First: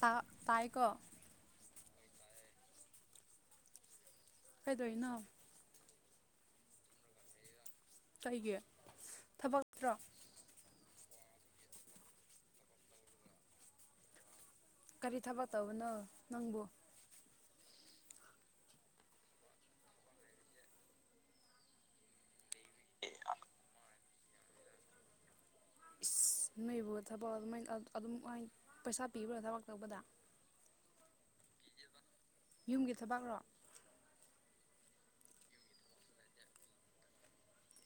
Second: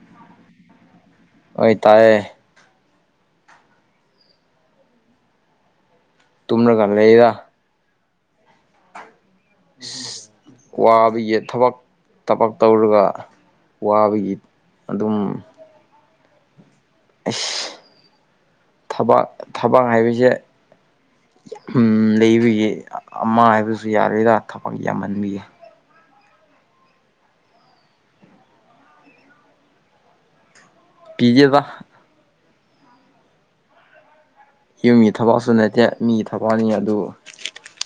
ꯇꯥ ꯇꯥꯏꯌꯦꯀꯣ ꯑꯣꯏ ꯇꯥꯏꯌꯦ ꯀꯩꯗꯧꯔꯤꯅꯣ ꯇꯨꯝꯔꯒꯥ ꯂꯩꯗ ꯀꯩꯒꯤ ꯊꯕꯛ ꯇ꯭ꯔꯣ ꯋꯥꯕꯒꯤ ꯊꯕꯛ ꯊꯕꯛ ꯇꯧꯔꯒ ꯋꯥꯕꯒꯤ ꯀꯔꯤ ꯑꯗꯨꯝ ꯊꯕꯛ ꯇꯧꯕꯅꯣ ꯅꯪꯕꯨ ꯑꯁ ꯊꯕꯥꯛ ꯊꯕꯥꯛ ꯍꯥꯏꯕꯁꯦ ꯂꯩꯕꯒꯤ ꯑꯃ ꯍꯥꯏꯕꯁꯨ ꯌꯥꯔꯣꯏꯗ ꯊꯕꯛ ꯌꯥꯝꯃꯟꯕꯒꯤ ꯑꯁ ꯅꯣꯏꯕꯨ ꯊꯕꯛ ꯑꯗꯨꯃꯥꯏꯅ ꯑꯗꯨꯝ ꯄꯩꯁꯥ ꯄꯤꯕ꯭ꯔꯥ ꯊꯕꯛ ꯇꯧꯕꯗ ꯄꯤꯗꯦꯗ ꯌꯨꯝꯒꯤ ꯊꯕꯛꯔꯣ ꯌꯨꯝꯒꯤ ꯊꯕꯛꯁꯨ ꯅꯠꯇꯦ ꯃꯤꯒꯤ ꯊꯕꯛꯅꯤ ꯑꯗꯨꯕꯨ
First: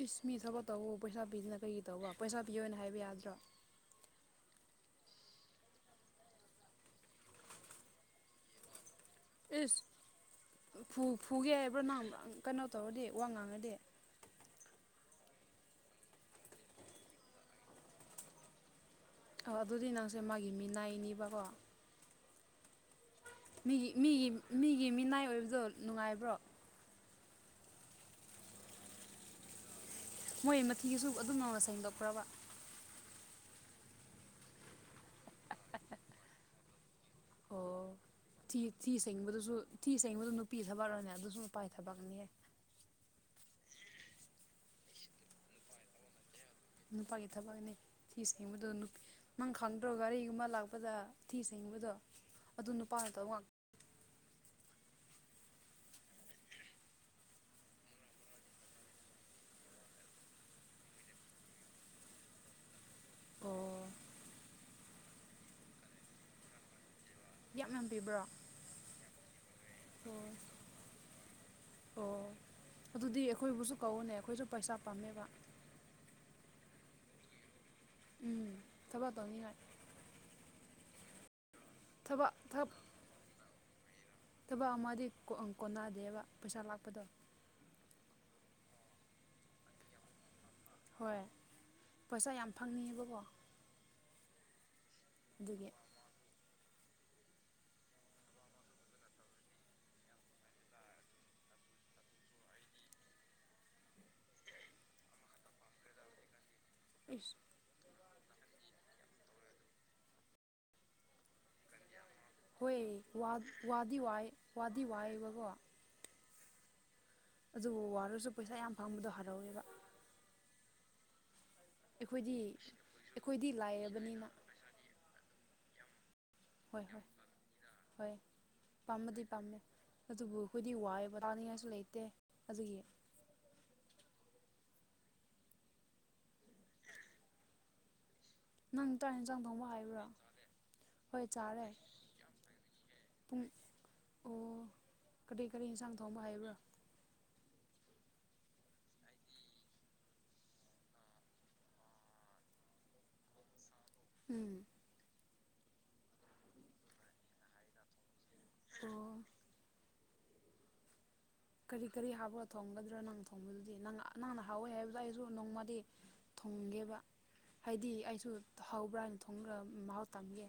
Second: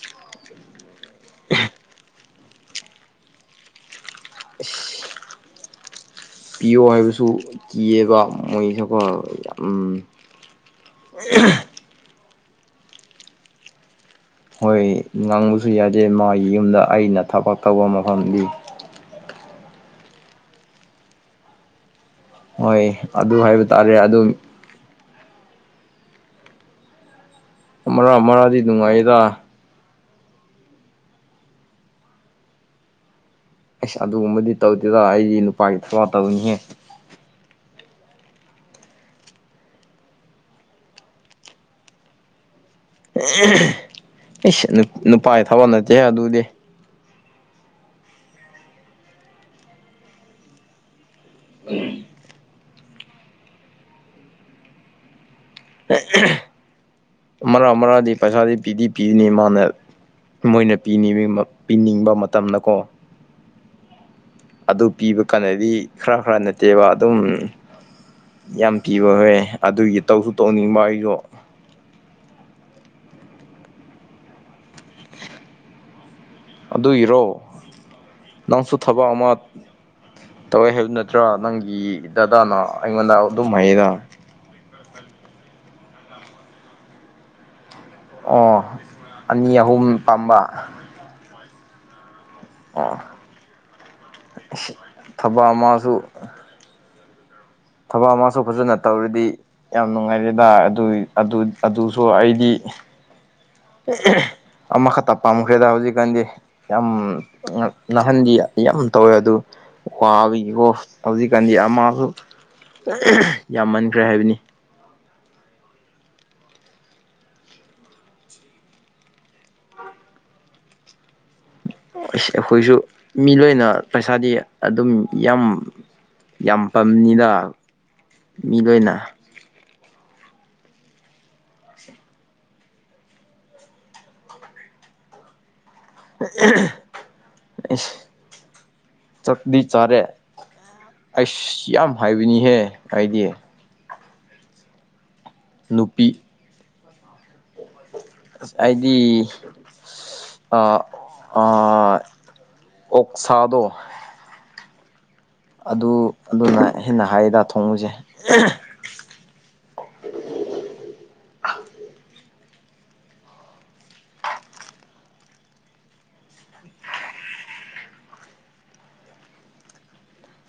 ꯏꯁ ꯃꯤ ꯊꯕꯛ ꯇꯧꯕꯕꯨ ꯄꯩꯁꯥ ꯄꯤꯗꯅ ꯀꯔꯤꯒꯤ ꯇꯧꯕ ꯄꯩꯁꯥ ꯄꯤꯌꯣꯅ ꯍꯥꯏꯕ ꯌꯥꯗ꯭ꯔꯣ [unintelligible] ꯄꯤꯌꯣ ꯍꯥꯏꯕꯁꯨ ꯀꯤꯌꯦꯕ ꯃꯣꯏꯁꯦ ꯀꯣ ꯑꯦꯁ ꯐꯨꯒꯦ ꯍꯥꯏꯕ꯭ꯔꯣ ꯅꯪ ꯀꯩꯅꯣ ꯇꯧꯔꯗꯤ ꯋꯥ ꯉꯥꯡꯉꯗꯤ ꯍꯣꯏ ꯉꯥꯡꯕꯁꯨ ꯌꯥꯗꯦ ꯃꯥꯒꯤ ꯌꯨꯝꯗ ꯑꯩꯅ ꯊꯕꯛ ꯇꯧꯕ ꯃꯐꯝꯗꯤ ꯑꯣ ꯑꯗꯨꯗꯤ ꯅꯪꯁꯦ ꯃꯥꯒꯤ ꯃꯤꯅꯥꯏꯅꯦꯕꯀꯣ ꯍꯣꯏ ꯑꯗꯨ ꯍꯥꯏꯕ ꯃꯤꯒꯤ ꯇꯥꯔꯦ ꯃꯤꯒꯤ ꯑꯗꯨ ꯃꯤꯒꯤ ꯃꯤꯅꯥꯏ ꯑꯣꯏꯕꯗꯣ ꯅꯨꯡꯉꯥꯏꯕ꯭ꯔꯣ ꯑꯃꯔꯥ ꯑꯃꯔꯥꯗꯤ ꯅꯨꯡꯉꯥꯏꯌꯦꯗ ꯃꯣꯏ ꯃꯊꯤꯒꯤꯁꯨ ꯑꯗꯨꯝ ꯉꯧꯅ ꯁꯦꯡꯗꯣꯛꯈ꯭ꯔꯕ ꯑꯦꯁ ꯑꯗꯨꯒꯨꯝꯕꯗꯤ ꯇꯧꯗꯦꯗ ꯑꯩꯗꯤ ꯅꯨꯄꯥꯒꯤ ꯊꯕꯥ ꯇꯧꯅꯤꯍꯦ ꯑꯣ ꯊꯤ ꯊꯤ ꯁꯦꯡꯕꯗꯨꯁꯨ ꯊꯤ ꯁꯦꯡꯕꯗꯨ ꯅꯨꯄꯤꯒꯤ ꯊꯕꯛꯔꯅꯦ ꯑꯗꯨꯁꯨ ꯅꯨꯄꯥꯥꯏ ꯊꯕꯛꯅꯤꯍꯦ ꯑꯩꯁ ꯅꯨꯞ ꯅꯨꯄꯥꯒꯤ ꯊꯕꯛ ꯅꯠꯇꯦꯍꯦ ꯑꯗꯨꯗꯤ ꯅꯨꯄꯥꯒꯤ ꯊꯕꯛꯅꯤ ꯊꯤ ꯁꯦꯡꯕꯗꯨ ꯅꯨꯄꯤ ꯅꯪ ꯈꯪꯗ꯭ꯔꯣ ꯒꯥꯔꯤꯒꯨꯝꯕ ꯂꯥꯛꯄꯗ ꯊꯤ ꯁꯦꯡꯕꯗꯣ ꯑꯗꯨ ꯅꯨꯄꯥꯅ ꯇꯧ ꯉꯥꯛ [unintelligible] ꯃꯔꯛ ꯃꯔꯛꯗꯤ ꯄꯩꯁꯥꯗꯤ ꯄꯤꯗꯤ ꯄꯤꯅꯤ ꯃꯥꯅ ꯃꯣꯏꯅ ꯄꯤꯅꯤꯡ ꯄꯤꯅꯤꯡꯕ ꯃꯇꯝꯗꯀꯣ ꯑꯣ ꯑꯗꯨ ꯄꯤꯕ ꯀꯥꯟꯅꯗꯤ ꯈꯔ ꯈꯔ ꯅꯠꯇꯦꯕ ꯑꯗꯨꯝ ꯌꯥꯝ ꯌꯥꯝ ꯄꯤꯕ꯭ꯔꯣ ꯌꯥꯝ ꯄꯤꯕ ꯍꯣꯏ ꯑꯗꯨꯒꯤ ꯑꯣ ꯇꯧꯁꯨ ꯇꯧꯅꯤꯡꯕ ꯑꯩꯁꯨ ꯑꯣ ꯑꯗꯨꯗꯤ ꯑꯩꯈꯣꯏꯕꯨꯁꯨ ꯀꯧꯋꯣꯅꯦ ꯑꯩꯈꯣꯏꯁꯨ ꯄꯩꯁꯥ ꯄꯥꯝꯃꯦꯕ ꯑꯗꯨꯏꯔꯣ ꯎꯝ ꯅꯪꯁꯨ ꯊꯕꯛ ꯑꯃ ꯇꯧꯅꯤꯡꯉꯥꯏ ꯇꯧꯋꯦ ꯍꯥꯏꯕ ꯅꯠꯇ꯭ꯔꯣ ꯅꯪꯒꯤ ꯊꯕꯛ ꯗꯗꯥꯅ ꯊꯕꯛ ꯑꯩꯉꯣꯟꯗ ꯑꯗꯨꯝ ꯍꯥꯏꯌꯦꯗꯥ ꯊꯕꯛ ꯑꯃꯗꯤ ꯀꯣꯟ ꯀꯣꯟꯅꯗꯦꯕ ꯄꯩꯁꯥ ꯂꯥꯛꯄꯗꯣ ꯑꯣ ꯑꯅꯤ ꯑꯍꯨꯝ ꯄꯥꯝꯕ ꯍꯣꯏ ꯄꯩꯁꯥ ꯌꯥꯝ ꯑꯣ ꯐꯪꯅꯤꯡꯉꯦꯕꯀꯣ ꯊꯕꯛ ꯑꯗꯨꯒꯤ ꯑꯃꯁꯨ ꯊꯕꯛ ꯑꯃꯁꯨ ꯐꯖꯅ ꯇꯧꯔꯗꯤ ꯌꯥꯝ ꯅꯨꯡꯉꯥꯏꯔꯦꯗ ꯑꯗꯨꯏ ꯑꯗꯨ ꯑꯗꯨꯁꯨ ꯑꯩꯗꯤ ꯑꯃꯈꯛꯇ ꯄꯥꯝꯈ꯭ꯔꯦꯗ ꯍꯧꯖꯤꯛꯀꯥꯟꯗꯤ ꯌꯥꯝ ꯑꯩꯁ ꯅꯥꯍꯟꯗꯤ ꯌꯥꯝ ꯇꯧꯋꯦ ꯑꯗꯨ ꯋꯥꯕꯒꯤꯀꯣ ꯍꯧꯖꯤꯛꯀꯥꯟꯗꯤ ꯑꯃꯁꯨ ꯍꯣꯏ ꯋꯥ ꯋꯥꯗꯤ ꯌꯥꯝꯃꯟꯈ꯭ꯔꯦ ꯋꯥꯏ ꯍꯥꯏꯕꯅꯤ ꯋꯥꯗꯤ ꯋꯥꯏꯌꯦꯕꯀꯣ ꯑꯗꯨꯕꯨ ꯋꯥꯔꯁꯨ ꯄꯩꯁꯥ ꯌꯥꯝ ꯐꯪꯕꯗꯣ ꯍꯔꯥꯎꯋꯦꯕ ꯑꯁ ꯑꯩꯈꯣꯏꯗꯤ ꯑꯩꯈꯣꯏꯁꯨ ꯃꯤ ꯑꯩꯈꯣꯏꯗꯤ ꯂꯣꯏꯅ ꯂꯥꯏꯔꯕꯅꯤꯅ ꯄꯩꯁꯥꯗꯤ ꯑꯗꯨꯝ ꯌꯥꯝ ꯌꯥꯝ ꯍꯣꯏ ꯍꯣꯏ ꯄꯝꯅꯤꯗ ꯃꯤ ꯂꯣꯏꯅ ꯇꯝꯃꯦ ꯑꯗꯨꯕꯨ ꯑꯩꯈꯣꯏꯗꯤ ꯋꯥꯏꯌꯦꯕ ꯇꯥꯅꯤꯡꯉꯥꯏꯁꯨ ꯂꯩꯇꯦ ꯑꯗꯨꯒꯤ [unintelligible] ꯅꯪ ꯆꯥꯛ ꯌꯦꯟꯁꯥꯡ ꯆꯥꯛꯗꯤ ꯊꯣꯡꯕ ꯆꯥꯔꯦ ꯍꯥꯏꯕ꯭ꯔꯥ ꯑꯩꯁ ꯌꯥꯝ ꯍꯥꯏꯕꯅꯤꯍꯦ ꯑꯩꯗꯤ ꯄꯨꯡ ꯑꯣ ꯀꯔꯤ ꯀꯔꯤ ꯏꯟꯁꯥꯡ ꯅꯨꯄꯤ ꯊꯣꯡꯕ ꯍꯥꯏꯕ꯭ꯔꯣ ꯑꯩꯗꯤ ꯑꯥ ꯑꯥ ꯑꯣꯛꯁꯥꯗꯣ ꯎꯝ ꯑꯗꯨ ꯑꯗꯨꯅ ꯍꯦꯟꯅ ꯍꯥꯏꯌꯦꯗ ꯊꯣꯡꯕꯁꯦ ꯑꯣ ꯀꯔꯤ ꯀꯔꯤ ꯍꯥꯞꯔ ꯊꯣꯡꯒꯗ꯭ꯔꯥ ꯅꯪꯅ ꯊꯣꯡꯕꯗꯨꯗꯤ ꯅꯪ ꯅꯪꯅ ꯍꯥꯎꯋꯦ ꯍꯥꯏꯕꯗꯨ ꯑꯩꯁꯨ ꯅꯣꯡꯃꯗꯤ ꯊꯣꯡꯒꯦꯕ ꯍꯥꯏꯗꯤ ꯑꯩꯁꯨ ꯍꯧꯕ꯭ꯔꯥ ꯍꯥꯏꯅ ꯊꯣꯡꯔ ꯃꯍꯥꯎ ꯇꯡꯒꯦ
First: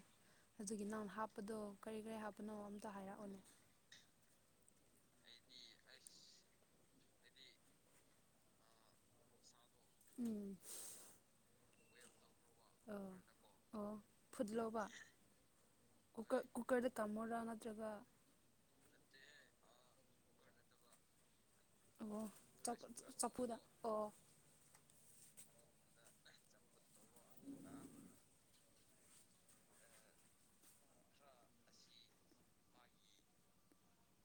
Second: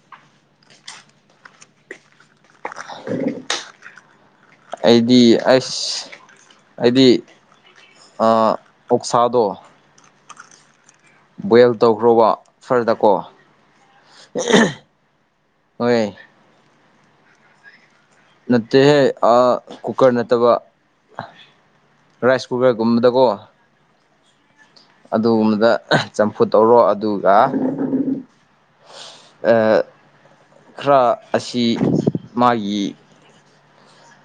ꯑꯗꯨꯒꯤ ꯅꯡꯅꯥ ꯍꯥꯞꯄꯗꯣ ꯀꯔꯤ ꯀꯔꯤ ꯍꯥꯞꯄꯅꯣ ꯑꯝꯇ ꯍꯥꯏꯔꯛꯑꯣꯅꯦ ꯑꯩꯗꯤ ꯑꯁ ꯑꯩꯗꯤ ꯑꯥ ꯑꯣꯛꯁꯥꯗꯣ ꯎꯝ ꯕꯣꯏꯜ ꯇꯧꯈ꯭ꯔꯣꯕ ꯑꯣ ꯐꯔꯗꯀꯣ ꯑꯣ ꯐꯨꯠꯂꯣꯕꯥ ꯍꯣꯏ ꯀꯨꯀꯔ ꯀꯨꯀꯔꯗ ꯀꯥꯝꯃꯣꯔꯥ ꯅꯠꯇ꯭ꯔꯒ ꯅꯠꯇꯦꯍꯦ ꯀꯨꯀꯔ ꯅꯠꯇꯕ ꯑꯣ ꯔꯥꯏꯁ ꯀꯨꯀꯔꯒꯨꯝꯕꯗꯀꯣ ꯆꯐꯨꯗ ꯑꯣ ꯑꯗꯨꯒꯨꯝꯕꯗ ꯆꯝꯐꯨ ꯇꯧꯔꯣ ꯑꯗꯨꯒ ꯈꯔ ꯑꯁꯤ ꯃꯥꯒꯤ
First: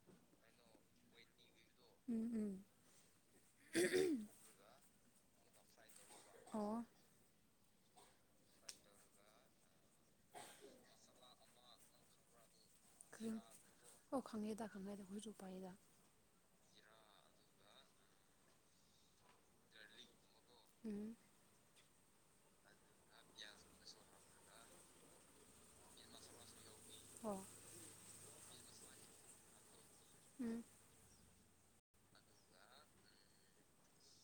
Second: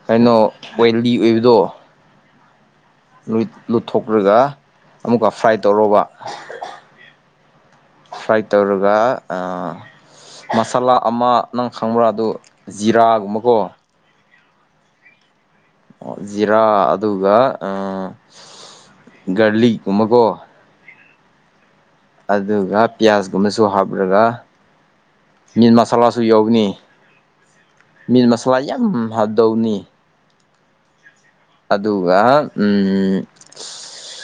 ꯀꯩꯅꯣ ꯋꯦꯜꯗꯤ ꯑꯣꯏꯕꯗꯣ ꯎꯝ ꯎꯝ ꯂꯨꯠꯊꯣꯛꯈ꯭ꯔꯒ ꯑꯃꯨꯛꯀ ꯐ꯭ꯔꯥꯏ ꯇꯧꯔꯕ ꯑꯣ ꯐ꯭ꯔꯥꯏꯠ ꯇꯧꯔꯒ ꯃꯁꯥꯂꯥ ꯑꯃ ꯅꯪ ꯈꯪꯕ꯭ꯔꯥ ꯑꯗꯨ ꯀꯔꯤ ꯖꯤꯔꯥꯒꯨꯝꯕꯀꯣ ꯑꯣ ꯈꯪꯉꯦꯗ ꯈꯪꯉꯦꯗ ꯑꯩꯈꯣꯏꯁꯨ ꯄꯥꯏꯑꯗ ꯑꯣ ꯖꯤꯔꯥ ꯑꯗꯨꯒ ꯑꯥ ꯒꯥꯔꯂꯤꯛꯀꯨꯝꯕꯀꯣ ꯎꯝ ꯑꯗꯨꯒꯞ ꯄꯤꯌꯥꯁꯀꯨꯝꯕꯁꯨ ꯍꯥꯞꯔꯒ ꯃꯤꯠ ꯃꯁꯥꯂꯥꯁꯨ ꯌꯥꯎꯅꯤ ꯑꯣ ꯃꯤꯠ ꯃꯁꯥꯂꯥ ꯌꯥꯝ ꯍꯥꯞꯗꯧꯅꯤ ꯎꯝ ꯑꯗꯨꯒ ꯎꯝ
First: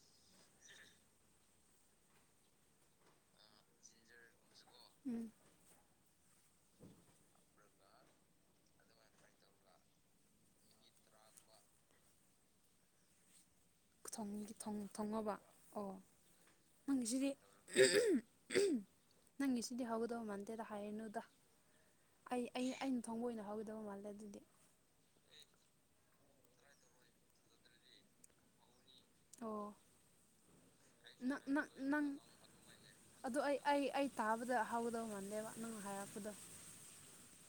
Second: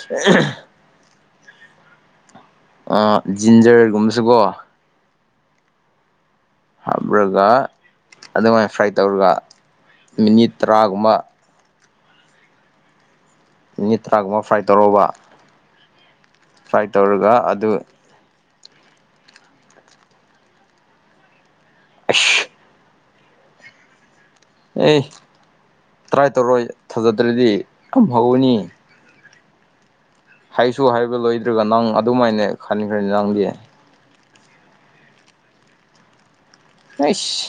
[unintelligible] ꯑ ꯖꯤꯟꯖꯔꯒꯨꯝꯕꯁꯨꯀꯣ ꯎꯝ ꯍꯥꯞꯔꯒ ꯑꯗꯨꯃꯥꯏꯟ ꯐ꯭ꯔꯥꯏ ꯇꯧꯔꯒ ꯃꯤꯅꯤꯠ ꯇꯔꯥꯒꯨꯝꯕ ꯃꯤꯅꯤꯠ ꯊꯣꯡ ꯇꯔꯥꯒꯨꯝꯕ ꯐ꯭ꯔꯥꯏ ꯊꯣꯡ ꯇꯧꯔꯣꯕ ꯊꯣꯡꯉꯕ ꯑꯣ ꯐ꯭ꯔꯥꯏ ꯅꯪꯒꯤꯁꯤꯗꯤ ꯇꯧꯔꯒ ꯑꯗꯨ [unintelligible] ꯅꯪꯒꯤ ꯁꯤꯗꯤ ꯍꯧꯒꯗꯧ ꯃꯥꯟꯗꯦꯗ ꯍꯥꯏꯔꯅꯨꯗ ꯑꯩ ꯑꯁ ꯑꯩ ꯑ ꯊꯣꯡꯒꯣꯏꯅ ꯍꯧꯒꯗꯕ ꯃꯥꯜꯂꯦ ꯑꯗꯨꯗꯤ ꯑꯦ ꯇ꯭ꯔꯥꯏ ꯇꯧꯔꯣꯏ ꯊꯥꯖꯗ꯭ꯔꯗꯤ ꯌꯥꯝ ꯍꯧꯅꯤ ꯑꯣ ꯍꯥꯏꯕ ꯅ ꯂꯣꯏꯗ꯭ꯔꯒ ꯅꯪ ꯅꯪ ꯑꯗꯨꯃꯥꯏꯅ ꯈꯟꯈ꯭ꯔꯦ ꯅꯪꯗꯤ ꯑ ꯑꯩ ꯇꯥꯕꯗ ꯍꯧꯥꯎꯗꯧ ꯃꯥꯟꯗꯦꯕ ꯅꯪ ꯍꯥꯏꯔꯛꯄꯗꯣ ꯑꯩꯁ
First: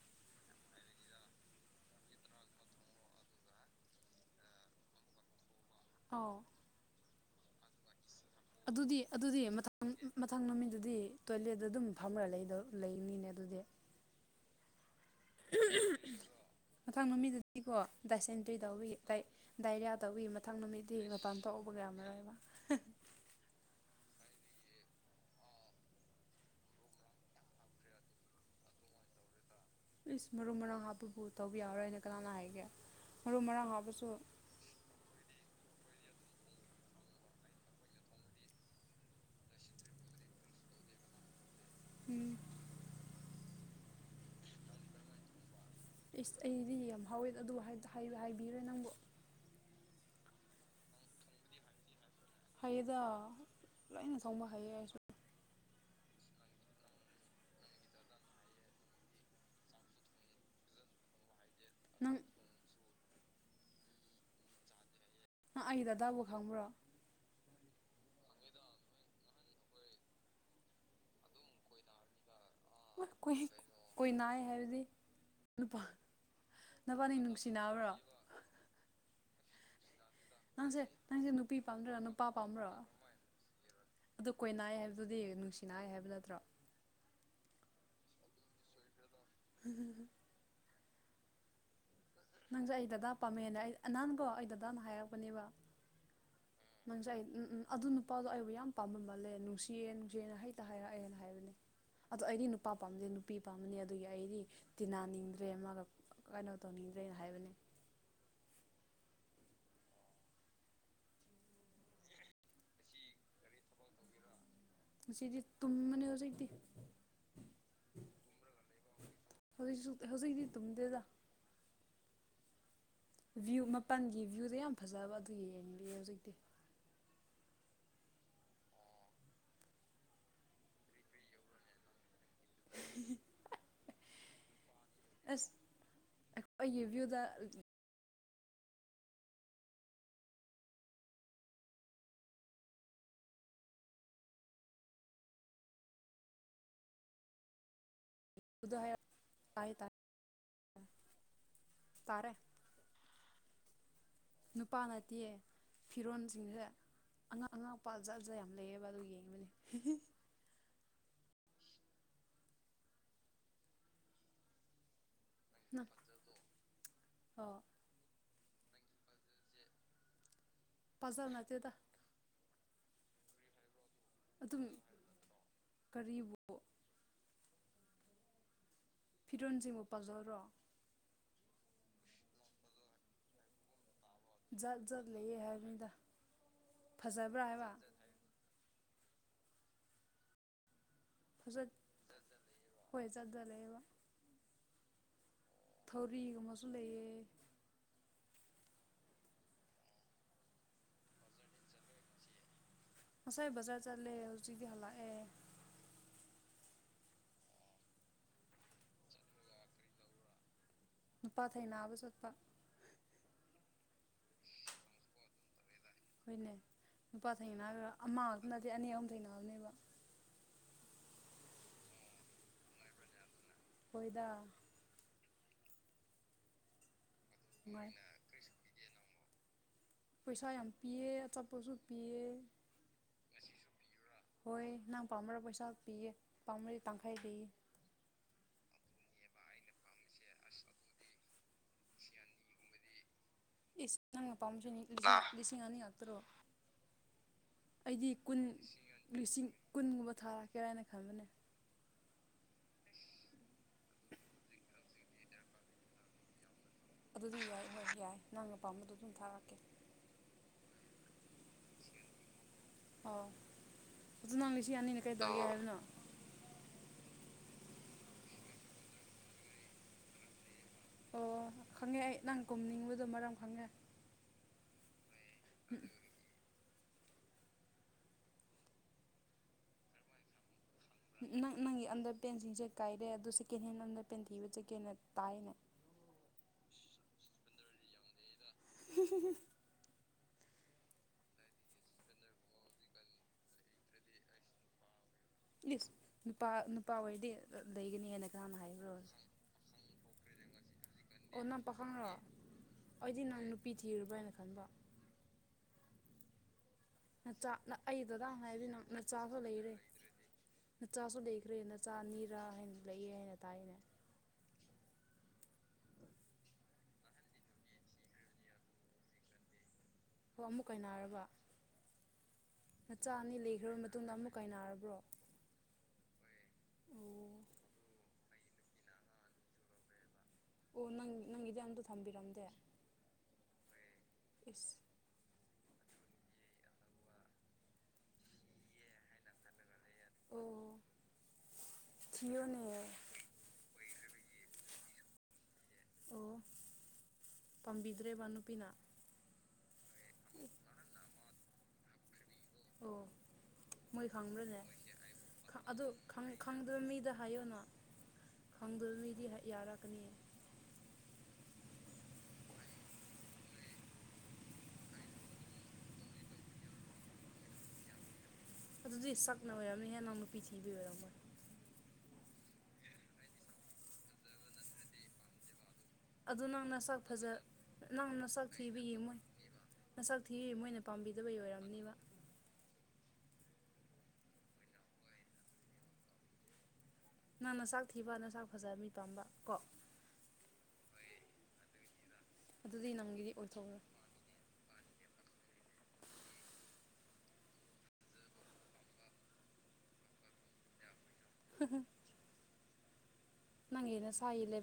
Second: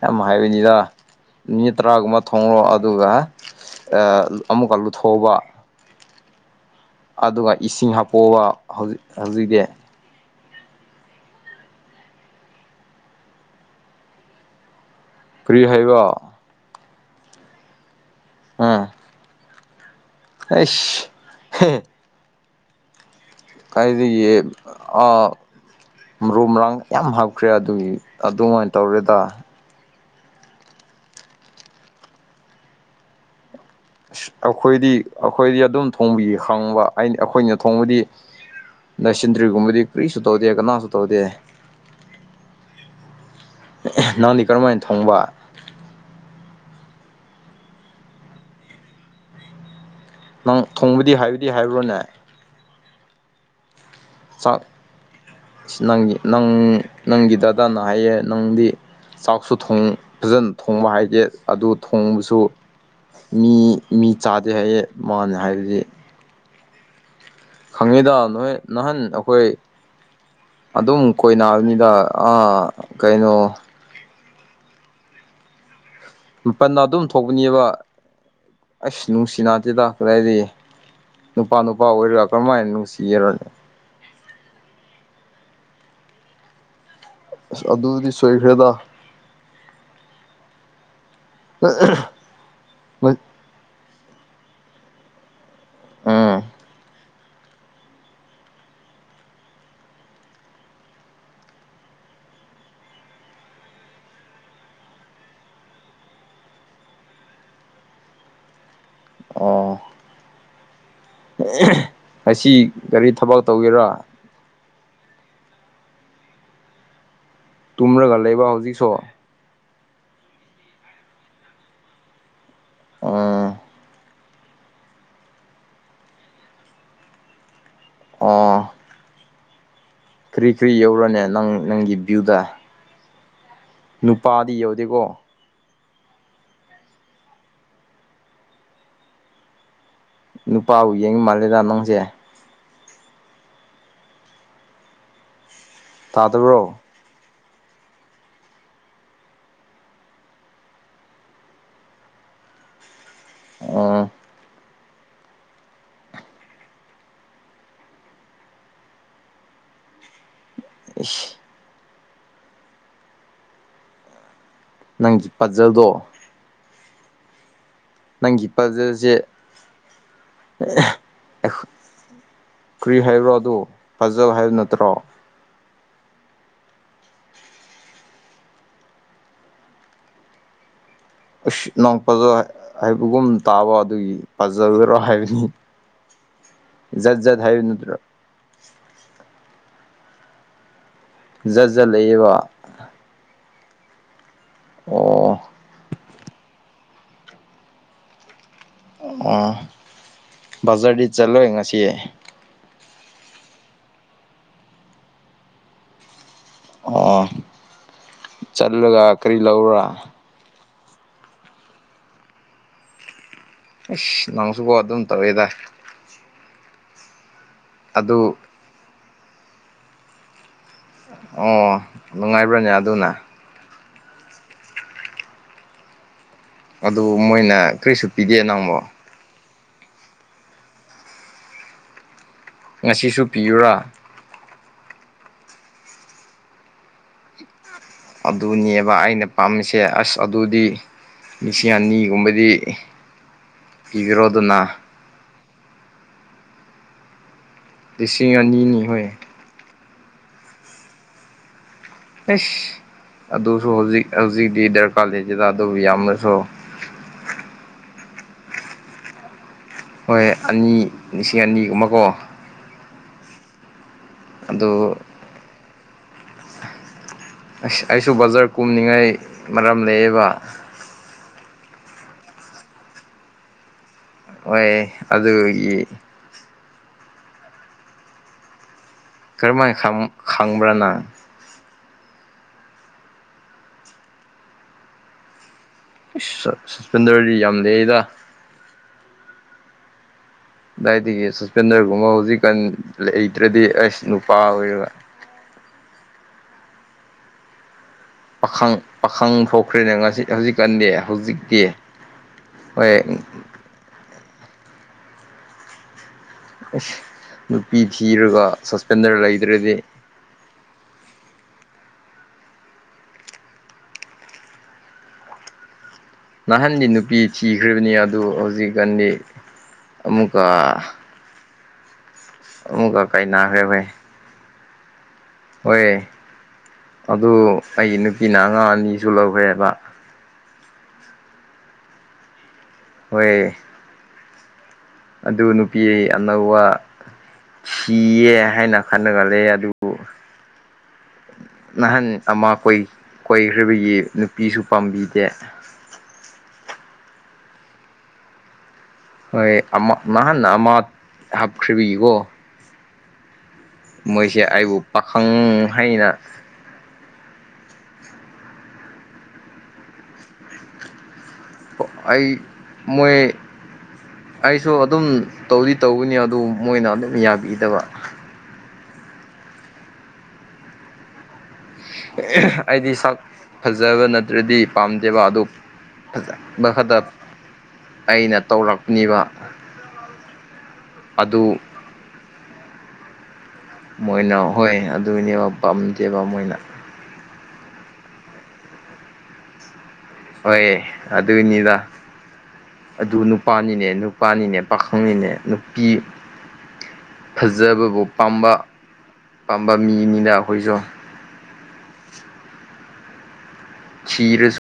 ꯌꯥꯝ ꯍꯥꯏꯕꯅꯤꯗ ꯃꯤꯅꯤꯠ ꯇꯔꯥꯒꯨꯝꯕ ꯊꯣꯡꯂꯣ ꯑꯗꯨꯒ ꯑꯃꯨꯛꯀ ꯂꯨꯊꯣꯛꯑꯧꯕ ꯑꯥꯎ ꯑꯗꯨꯒ ꯏꯁꯤꯡ ꯍꯥꯄꯣꯛꯑꯕ ꯑꯗꯨꯗꯤ ꯍꯧꯖꯤꯛ ꯑꯗꯨꯗꯤ ꯍꯧꯖꯤꯛꯇꯤ ꯃꯊꯪ ꯃꯊꯪ ꯅꯨꯃꯤꯠꯗꯨꯗꯤ ꯇꯣꯏꯂꯦꯠ ꯑꯗꯨꯝ ꯐꯝꯃꯔ ꯂꯩꯗ ꯂꯩꯅꯤꯅꯦ ꯑꯗꯨꯗꯤ ꯀꯔꯤ ꯍꯥꯏꯕ ꯃꯊꯪ ꯅꯨꯃꯤꯗꯗꯤꯀꯣ ꯗꯥꯏꯁꯦꯟꯇ꯭ꯔꯤ ꯎꯝ ꯇꯧꯕꯋꯤ ꯗꯥꯏꯔꯤꯌꯥ ꯇꯧꯕꯋꯤ ꯃꯊꯪ ꯅꯨꯃꯤꯠꯗꯤ ꯑꯩꯁ ꯃꯄꯥꯟ ꯊꯣꯛꯎꯕ ꯀꯌꯥ ꯃꯔꯣꯏꯕ ꯀꯗꯥꯏꯗꯒꯤ ꯃꯔꯨ ꯃꯔꯥꯡ ꯌꯥꯝ ꯍꯥꯞꯈ꯭ꯔꯦ ꯑꯗꯨꯒꯤ ꯑꯗꯨꯃꯥꯏꯅ ꯇꯧꯔꯦꯗ ꯏꯁ ꯃꯔꯨ ꯃꯔꯥꯡ ꯍꯥꯞꯄꯕꯨ ꯇꯧꯕ ꯌꯥꯔꯣꯏ ꯑꯅ ꯀꯅꯥꯅ ꯍꯥꯏꯒꯦ ꯃꯔꯨ ꯃꯔꯥꯡ ꯍꯥꯞꯄꯁꯨ ꯑꯩꯈꯣꯏꯗꯤ ꯑꯩꯈꯣꯏꯗꯤ ꯑꯗꯨꯝ ꯊꯣꯡꯕꯤ ꯈꯪꯕ ꯑꯩꯈꯣꯏꯅ ꯊꯣꯡꯕꯗꯤ ꯗꯥꯏꯁꯟꯇꯔꯤꯒꯨꯝꯕꯗꯤ ꯀꯔꯤꯁꯨ ꯇꯧꯗꯦ ꯀꯅꯥꯁꯨ ꯇꯧꯗꯦ ꯎꯝ ꯅꯪꯗꯤ ꯀꯔꯝ ꯍꯥꯏꯅ ꯊꯣꯡꯕ ꯏꯁ ꯑꯩꯗꯤ ꯌꯥꯝ ꯍꯥꯎꯋꯦꯗ ꯑꯗꯨ ꯍꯥꯏꯕꯤꯔꯥ ꯅꯪꯕꯨ ꯅꯪ ꯊꯣꯡꯕꯗꯤ ꯍꯥꯏꯕꯨꯗꯤ ꯍꯥꯏꯕ꯭ꯔꯣꯅꯦ ꯍꯩꯗ ꯂꯣꯏꯅ ꯁꯪꯕ ꯆꯥꯛ ꯍꯩꯌꯦ ꯍꯥꯏꯁꯨ ꯅꯪꯒꯤ ꯅꯪ ꯅꯪꯒꯤ ꯗꯗꯥꯅ ꯍꯥꯏꯌꯦ ꯅꯪꯗꯤ ꯆꯥꯛꯁꯨ ꯊ ꯐꯖꯅ ꯊꯣꯡꯕ ꯍꯥꯏꯗꯤꯦ ꯑꯗꯨ ꯅꯪ ꯊꯣꯡꯕꯁꯨ ꯃꯤ ꯃꯤ ꯆꯥꯗꯦ ꯍꯥꯏꯌꯦ ꯃꯥꯅ ꯅ ꯑꯩ ꯍꯥꯏꯕꯗꯤ ꯗꯗꯥꯕꯨ ꯈꯪꯕ꯭ꯔꯣ ꯈꯪꯉꯤꯗ ꯅ ꯅꯍꯥꯟ ꯑꯩꯈꯣꯏ ꯑꯗꯨꯝ ꯀꯣꯏꯅꯥꯕꯅꯤꯗ ꯀꯣꯏ ꯅꯥꯏ ꯍꯥꯏꯕꯗꯤ ꯅꯨꯄꯥ ꯃꯥꯄꯟꯅ ꯑꯗꯨꯝ ꯅꯕꯥꯅꯤ ꯊꯣꯛꯄꯅꯦꯕ ꯅꯨꯡꯁꯤꯅꯕ꯭ꯔꯣ ꯑꯁ ꯅꯨꯡꯁꯤ ꯅꯥꯗꯦꯗ ꯑꯗꯏꯗꯤ ꯅꯪꯁꯦ ꯅꯪꯁꯦ ꯅꯨꯄꯥ ꯅꯨꯄꯤ ꯅꯨꯄꯥ ꯄꯥꯝꯗ꯭ꯔꯥ ꯑꯣꯏꯔ ꯀꯔꯝꯥꯏꯅ ꯄꯥꯝꯕ꯭ꯔꯣ ꯅꯨꯡꯁꯤꯒꯔꯣꯅꯤ ꯑꯗꯨ ꯀꯣꯏ ꯅꯥꯏꯌꯦ ꯍꯥꯏꯕꯗꯨꯗꯤ ꯅꯨꯡꯁꯤꯅꯥꯏꯌꯦ ꯍꯥꯏꯕ ꯅꯠꯇ꯭ꯔꯣ ꯑꯗꯨꯗꯤ ꯁꯣꯏꯈ꯭ꯔꯦꯗ ꯍꯝ ꯍ [unintelligible] ꯑ [unintelligible] ꯅꯪꯁꯦ ꯑꯩ ꯗꯗꯥ ꯄꯥꯝꯃꯦꯟꯅ ꯑꯩ ꯑꯅꯥꯟꯀꯣ [unintelligible] ꯑꯩ ꯗꯥꯗꯥ ꯍꯥꯏꯔꯛꯄꯅꯦꯕ ꯎꯝ ꯅꯪꯁꯦ ꯑꯩ ꯎꯝ ꯎꯝ ꯑꯗꯨ ꯅꯨꯄꯥꯗꯣ ꯑꯩꯕꯨ ꯌꯥꯝ ꯄꯥꯝꯕ ꯃꯥꯜꯂꯦ ꯅꯨꯡꯁꯤꯌꯦ ꯅꯨꯡꯁꯤꯌꯦꯅ ꯍꯥꯏꯇ ꯍꯥꯏꯔꯛꯑꯦꯅ ꯍꯥꯏꯕꯅꯦ ꯑꯗꯣ ꯑꯩꯗꯤ ꯅꯨꯄꯥ ꯄꯥꯝꯗꯦ ꯅꯨꯄꯤ ꯄꯥꯝꯕꯅꯦ ꯑꯗꯨꯒꯤ ꯑꯩꯗꯤ ꯇꯤꯟꯅꯅꯤꯡꯗ꯭ꯔꯦ ꯃꯥꯒ ꯀꯩꯅꯣ ꯇꯧꯅꯤꯡꯗ꯭ꯔꯦꯅ ꯍꯥꯏꯕꯅꯦ ꯑꯣ ꯑꯁꯤ ꯀꯔꯤ ꯊꯕꯛ ꯇꯧꯒꯦꯔꯣ ꯉꯁꯤꯗꯤ ꯇꯨꯝꯃꯅꯤ ꯍꯧꯖꯤꯛꯇꯤ ꯇꯨꯝꯔꯒ ꯂꯩꯕ ꯍꯧꯖꯤꯛꯁꯨ ꯍꯧꯖꯤꯛꯁꯨ ꯍꯧꯖꯤꯛꯇꯤ ꯇꯨꯝꯗꯦꯗ ꯑꯣ ꯚ꯭ꯌꯨ ꯃꯄꯜꯒꯤ ꯚ꯭ꯌꯨꯗ ꯌꯥꯝ ꯐꯖꯕ ꯑꯗꯨ ꯌꯦꯡꯕꯤꯑꯦ ꯍꯧꯖꯤꯛꯇꯤ ꯑꯣ ꯀꯔꯤ ꯀꯔꯤ ꯌꯧꯔꯅꯦ ꯅꯪ ꯅꯪꯒꯤ ꯚ꯭ꯌꯨꯗ [unintelligible] ꯅꯨꯄꯥꯗꯤ ꯌꯧꯗꯦꯀꯣ ꯑꯁ ꯑꯩꯒꯤ ꯚ꯭ꯌꯨꯗ ꯅꯨꯄꯥꯕꯨ ꯌꯦꯡꯕ ꯃꯥꯜꯂꯦꯗ ꯅꯪꯁꯦ ꯇꯥꯗꯕ꯭ꯔꯣ ꯎꯗ [unintelligible] ꯍ ꯇꯥꯏ ꯇꯔꯦ ꯇꯥꯔꯦ ꯑꯣ ꯅꯨꯄꯥ ꯅꯠꯇꯤꯌꯦ ꯐꯤꯔꯣꯟꯁꯤꯡꯁꯦ ꯑꯉꯥꯡ ꯑꯉꯥꯡꯄ ꯖꯥꯠ ꯖꯥꯠ ꯌꯥꯝ ꯂꯩꯌꯦꯕ ꯑꯗꯨꯒꯤ ꯌꯦꯡꯕꯅꯦ ꯏꯁ ꯅꯪꯒꯤ ꯄꯖꯜꯗꯣ ꯅꯪ ꯑꯣ ꯅꯪꯒꯤ ꯄꯖꯜꯁꯦ ꯄꯥꯖꯜ ꯑꯩꯈꯣꯏ ꯅꯠꯇꯦꯗ ꯀ꯭ꯔꯤ ꯍꯥꯏꯕ꯭ꯔ ꯑꯗꯨ ꯄꯖꯜ ꯍꯥꯏꯕ ꯑꯗꯨꯝ ꯅꯠꯇ꯭ꯔꯣ ꯀꯔꯤꯕꯨ ꯐꯤꯔꯣꯜꯁꯤꯕꯨ ꯄꯖꯜꯔꯣ ꯑꯁ ꯅꯪ ꯄꯖꯜ ꯍꯥꯏꯕꯒꯨꯝ ꯇꯥꯕ ꯑꯗꯨꯒꯤ ꯖꯥꯠ ꯄꯖꯜꯔꯣ ꯖꯥꯠ ꯂꯩꯌꯦ ꯍꯥꯏꯕꯅꯤ ꯍꯥꯏꯕꯅꯤꯗ ꯖꯠ ꯖꯠ ꯍꯥꯏꯕ ꯅꯠꯇ꯭ꯔꯣ ꯐꯖ ꯖꯠ ꯖꯠ ꯂꯩꯌꯦꯕ ꯍꯣꯏ ꯖꯠ ꯖꯠ ꯂꯩꯌꯦꯕ ꯑꯣ ꯊꯧꯔꯤꯒꯨꯝꯕꯁꯨ ꯂꯩꯌꯦ ꯑꯣ ꯕꯖꯔꯗꯤ ꯆꯠꯂꯣꯏ ꯉꯁꯤ ꯉꯁꯥꯏ ꯕꯖꯥꯔ ꯆꯠꯂꯦ ꯍꯧꯖꯤꯛꯇꯤ ꯍꯂꯛꯑꯦ ꯑꯣ ꯆꯠꯂꯒ ꯀꯔꯤ ꯂꯧꯕꯔ ꯅꯨꯄꯥ ꯊꯩꯅꯥꯕ ꯆꯣꯠꯄ ꯑꯁ ꯅꯪꯁꯨꯀꯣ ꯑꯗꯨꯝ ꯇꯧꯋꯦꯗ ꯍꯈꯣꯏꯅꯦ ꯅꯨꯄꯥ ꯊꯦꯡꯅꯔ ꯑꯗꯨ ꯑꯃꯇ ꯅꯠꯇꯦ ꯑꯅꯤ ꯑꯍꯨꯝ ꯊꯦꯡꯅꯕꯅꯦꯕ ꯑꯣ ꯅꯨꯡꯉꯥꯏꯕ꯭ꯔꯅꯦ ꯑꯗꯨꯅ ꯍꯣꯏꯗ ꯑꯗꯨ ꯃꯣꯏꯅ ꯅꯨꯡꯉꯥꯏ ꯀꯔꯤꯁꯨ ꯄꯤꯒꯦ ꯅꯪꯃꯣ ꯄꯩꯁꯥ ꯌꯥꯝ ꯄꯤꯌꯦ ꯑꯆꯥꯠꯄꯁꯨ ꯄꯤꯌꯦ ꯉꯁꯤꯁꯨ ꯄꯤꯌꯨꯔꯥ ꯍꯣꯏ ꯅꯪ ꯄꯥꯝꯃꯔ ꯄꯩꯁꯥ ꯄꯤꯌꯦ ꯄꯥꯝꯃꯗꯤ ꯇꯥꯡꯈꯩ ꯄꯤꯌꯦ ꯑꯗꯨꯅꯦꯕ ꯑꯩꯅ ꯄꯥꯝꯃꯤꯁꯦ ꯑꯁ ꯑꯗꯨꯗꯤ ꯁꯤꯡ ꯑꯅꯤꯒꯨꯝꯕꯗꯤ ꯏꯁ ꯅꯪꯅ ꯄꯤꯕꯤꯔꯣꯗꯅ ꯄꯥꯝꯁꯨꯅꯤ ꯂꯤꯁꯤꯡ ꯑꯅꯤꯒ ꯇꯔꯨꯛ ꯑꯩꯗꯤ ꯂꯤꯁꯤꯡ ꯀꯨꯟ ꯑꯅꯤꯅꯤ ꯍꯣꯏ ꯂꯤꯁꯤꯡ ꯀꯨꯟꯒꯨꯝꯕ ꯊꯥ ꯀꯔꯥꯏꯅ ꯈꯟꯕꯅꯦ ꯑꯦꯁ ꯑꯗꯨꯁꯨ ꯍꯧꯖꯤꯛ ꯍꯧꯖꯤꯛꯇꯤ ꯗꯔꯀꯥꯔ ꯂꯩꯖꯗ ꯑꯗꯨꯕꯨ ꯌꯥꯝꯅꯁꯨ ꯑꯗꯨꯗꯤ ꯌꯥꯏ ꯍꯣꯏ ꯌꯥꯏ ꯅꯪꯅ ꯄꯥꯥꯝꯕꯗꯨ ꯑꯗꯨꯝ ꯊꯥꯔꯛꯀꯦ ꯍꯣꯏ ꯑꯅꯤ ꯂꯤꯁꯤꯡ ꯑꯅꯤꯒꯨꯝꯕꯀꯣ ꯑꯣ ꯑꯗꯨ ꯅꯪ ꯂꯤꯁꯤꯡ ꯑꯅꯤꯅ ꯀꯩꯗꯧꯒꯦ ꯍꯥꯏꯕꯅꯣ ꯑꯁ ꯑꯩꯁꯨ ꯕꯖꯥꯔ ꯀꯨꯝꯅꯤꯡꯉꯥꯏ ꯃꯔꯝ ꯂꯩꯌꯦꯕ ꯑꯣ ꯈꯪꯉꯦ ꯑꯩ ꯅꯍꯥꯟ ꯀꯨꯝꯅꯤꯡꯕꯗꯣ ꯃꯔꯝ ꯈꯪꯉꯦ ꯍꯣꯏ ꯑꯗꯨꯒꯤ ꯀꯔꯃꯥꯏ ꯈꯪ ꯈꯪꯕ꯭ꯔ ꯅꯪ ꯅꯪ ꯅꯪꯒꯤ ꯑꯟꯗꯔ ꯄꯦꯟꯁꯤꯡꯁꯦ ꯀꯥꯏꯔꯦ ꯑꯗꯨꯗꯣ ꯁꯦꯀꯦꯟ ꯍꯦꯟꯗ ꯑꯟꯗꯔ ꯄꯦꯟ ꯊꯤꯕ ꯆꯠꯀꯦꯅ ꯇꯥꯏꯅꯦ ꯑꯁ ꯁꯁꯄꯦꯟꯗꯔꯗꯤ ꯌꯥꯝ ꯂꯩꯗ [inaudible] ꯑꯗꯨꯗꯥꯏꯗꯒꯤ ꯁꯁꯄꯦꯟꯗꯔꯒꯨꯝꯕ ꯍꯧꯖꯤꯛꯀꯥꯟ ꯂꯩꯇ꯭ꯔꯗꯤ ꯑꯁ ꯅꯨꯄꯥ ꯑꯣꯏꯔꯒ ꯌꯦꯁ ꯅꯨꯄꯥ ꯅꯨꯄꯥ ꯑꯣꯏꯔꯗꯤ ꯂꯩꯒꯅꯤꯅ ꯄꯥꯈꯪ ꯄꯥꯈꯪ ꯊꯣꯛꯈ꯭ꯔꯦꯅꯦ ꯉꯁꯤ ꯍꯧꯖꯤꯛꯀꯥꯟꯗꯤ ꯍꯧꯖꯤꯛꯇꯤ ꯍꯣꯏ ꯁꯤ ꯅꯪ ꯅꯨꯄꯤ ꯊꯤꯔꯨꯔꯕ꯭ꯔ ꯍꯥꯏꯅ ꯈꯟꯕ ꯑ ꯅꯆꯥ ꯑꯩꯗꯗꯥ ꯍꯥꯏꯕꯤꯅ ꯅꯆꯥꯁꯨ ꯂꯩꯔꯦ ꯂꯩꯗ꯭ꯔꯗꯤ ꯅꯆꯥꯁꯨ ꯂꯩꯈ꯭ꯔꯦ ꯅꯆꯥ ꯑꯅꯤꯔꯥ ꯍꯥꯏꯅ ꯂꯩꯑꯦ ꯍꯥꯏꯅ ꯇꯥꯏꯅꯦ ꯅꯍꯥꯟꯗꯤ ꯅꯨꯄꯤ ꯊꯤꯈ꯭ꯔꯤꯕꯅꯤ ꯑꯗꯨ ꯍꯧꯖꯤꯛꯀꯥꯟꯗꯤ ꯍꯣ ꯑꯃꯨꯛꯀꯥꯏ ꯑꯃꯨꯛꯀ ꯅꯥꯔꯕ ꯑꯃꯨꯛꯀ ꯃꯆꯥ ꯑꯅꯤ ꯀꯥꯏꯅꯈ꯭ꯔꯦ ꯂꯩꯈ꯭ꯔꯕ ꯍꯣꯏ ꯃꯇꯨꯡꯗ ꯑꯃꯨꯛꯀꯥꯏ ꯅꯥꯔꯕ꯭ꯔꯣ ꯍꯣꯏ ꯑꯗꯨ ꯑꯩ ꯅꯨꯄꯤꯅ ꯑꯉꯥꯡ ꯑꯅꯤꯁꯨ ꯂꯧꯈ꯭ꯔꯦꯕ ꯑꯣ ꯅꯪ ꯅꯪꯒꯤꯗꯤ ꯑꯝꯇ ꯊꯝꯕꯤꯔꯝꯗꯦ ꯍꯣꯏ ꯏꯁꯁ ꯑꯗꯨ ꯅꯨꯄꯤ ꯑꯅꯧꯕ ꯁꯤꯤꯌꯦ ꯍꯥꯏꯅ ꯈꯟꯅꯒꯜꯂꯦ ꯑꯗꯨ ꯑꯣ ꯅꯍꯟ ꯑꯃ ꯊꯤꯌꯣꯅꯦ ꯀꯣꯏꯈ꯭ꯔꯤꯕꯒꯤ ꯅꯨꯄꯤꯁꯨ ꯄꯥꯝꯕꯤꯗꯦ ꯑꯣ ꯄꯥꯝꯕꯤꯗ꯭ꯔꯦꯕ ꯅꯨꯄꯤꯅ ꯍꯣꯏ ꯑꯃ ꯅꯍꯥꯟꯅ ꯑꯃ ꯍꯥꯞꯈ꯭ꯕꯤꯀꯣ ꯑꯣ ꯃꯣꯏ ꯈꯪꯕ꯭ꯔꯅꯦ ꯑꯩꯕꯨ ꯄꯥꯈꯪ ꯑꯗꯨ ꯍꯩꯅ ꯈꯪꯗꯣꯏꯕ ꯃꯤꯗ ꯍꯥꯏꯌꯣꯅ ꯈꯪꯗꯣꯏꯕ ꯃꯤꯗꯤ ꯌꯥꯔꯛꯀꯅꯤꯌꯦ ꯑꯩ ꯃꯣꯏ ꯑꯩꯁꯨ ꯑꯗꯨꯝ ꯇꯧꯗꯤ ꯇꯧꯅꯤ ꯑꯗꯨ ꯃꯣꯏꯅ ꯑꯗꯨꯝ ꯌꯥꯕꯤꯗꯕ ꯑꯗꯨꯗꯤ ꯁꯛꯅ ꯑꯣꯏꯔꯕꯝꯅꯦ ꯍꯦ ꯅꯪꯅ ꯅꯨꯄꯤꯤ ꯊꯤꯕꯤ ꯑꯣꯏꯔꯝꯃꯣꯏ ꯑꯩꯗꯤ ꯁꯛ ꯐꯖꯕ ꯅꯠꯇ꯭ꯔꯗꯤ ꯄꯥꯝꯗꯦꯕ ꯑꯗ ꯑꯗꯨ ꯅꯪꯅ ꯁꯥꯛ ꯐꯖ ꯅꯪꯅ ꯑꯩꯅ ꯆꯥꯛ ꯊꯤꯕꯤꯌꯦ ꯃꯣꯏ ꯇꯧꯔꯛꯄꯅꯦꯕ ꯅꯁꯛ ꯊꯤ ꯃꯣꯏꯅ ꯄꯥꯝꯕꯤꯗꯕꯩ ꯑꯗꯨ ꯑꯣꯏꯔꯝꯅꯦꯕ ꯃꯣꯏꯅ ꯍꯣꯏ ꯑꯗꯨꯏꯅꯦꯕ ꯄꯥꯝꯗꯦꯕ ꯃꯣꯏꯅ ꯅꯪꯅ ꯆꯥꯛ ꯊꯤꯕ ꯅ ꯆꯥꯛ ꯐꯖꯕ ꯃꯤ ꯄꯥꯝꯕ ꯀꯣ ꯍꯣꯏ ꯑꯗꯨꯏꯅꯤꯗ ꯑꯗꯨꯗꯤ ꯑꯗꯨ ꯅꯪꯒꯤꯗꯤ ꯑꯣꯏꯊꯣꯛꯔꯣꯏ ꯅꯨꯄꯥꯅꯤꯅꯦ ꯅꯨꯄꯥꯅꯤꯅꯦ ꯄꯥꯈꯪꯅꯤꯅꯦ ꯅꯨꯄꯤ ꯐꯖꯕꯕꯨ ꯄꯥꯝꯕ ꯄꯥꯝꯕ ꯃꯤꯅꯤꯅ ꯑꯩꯈꯣꯏꯁꯨ ꯍꯤ ꯍꯤ ꯅꯪꯒꯤ ꯅꯁꯥꯒꯤ ꯊꯤꯔꯁꯨ ꯂꯦꯞ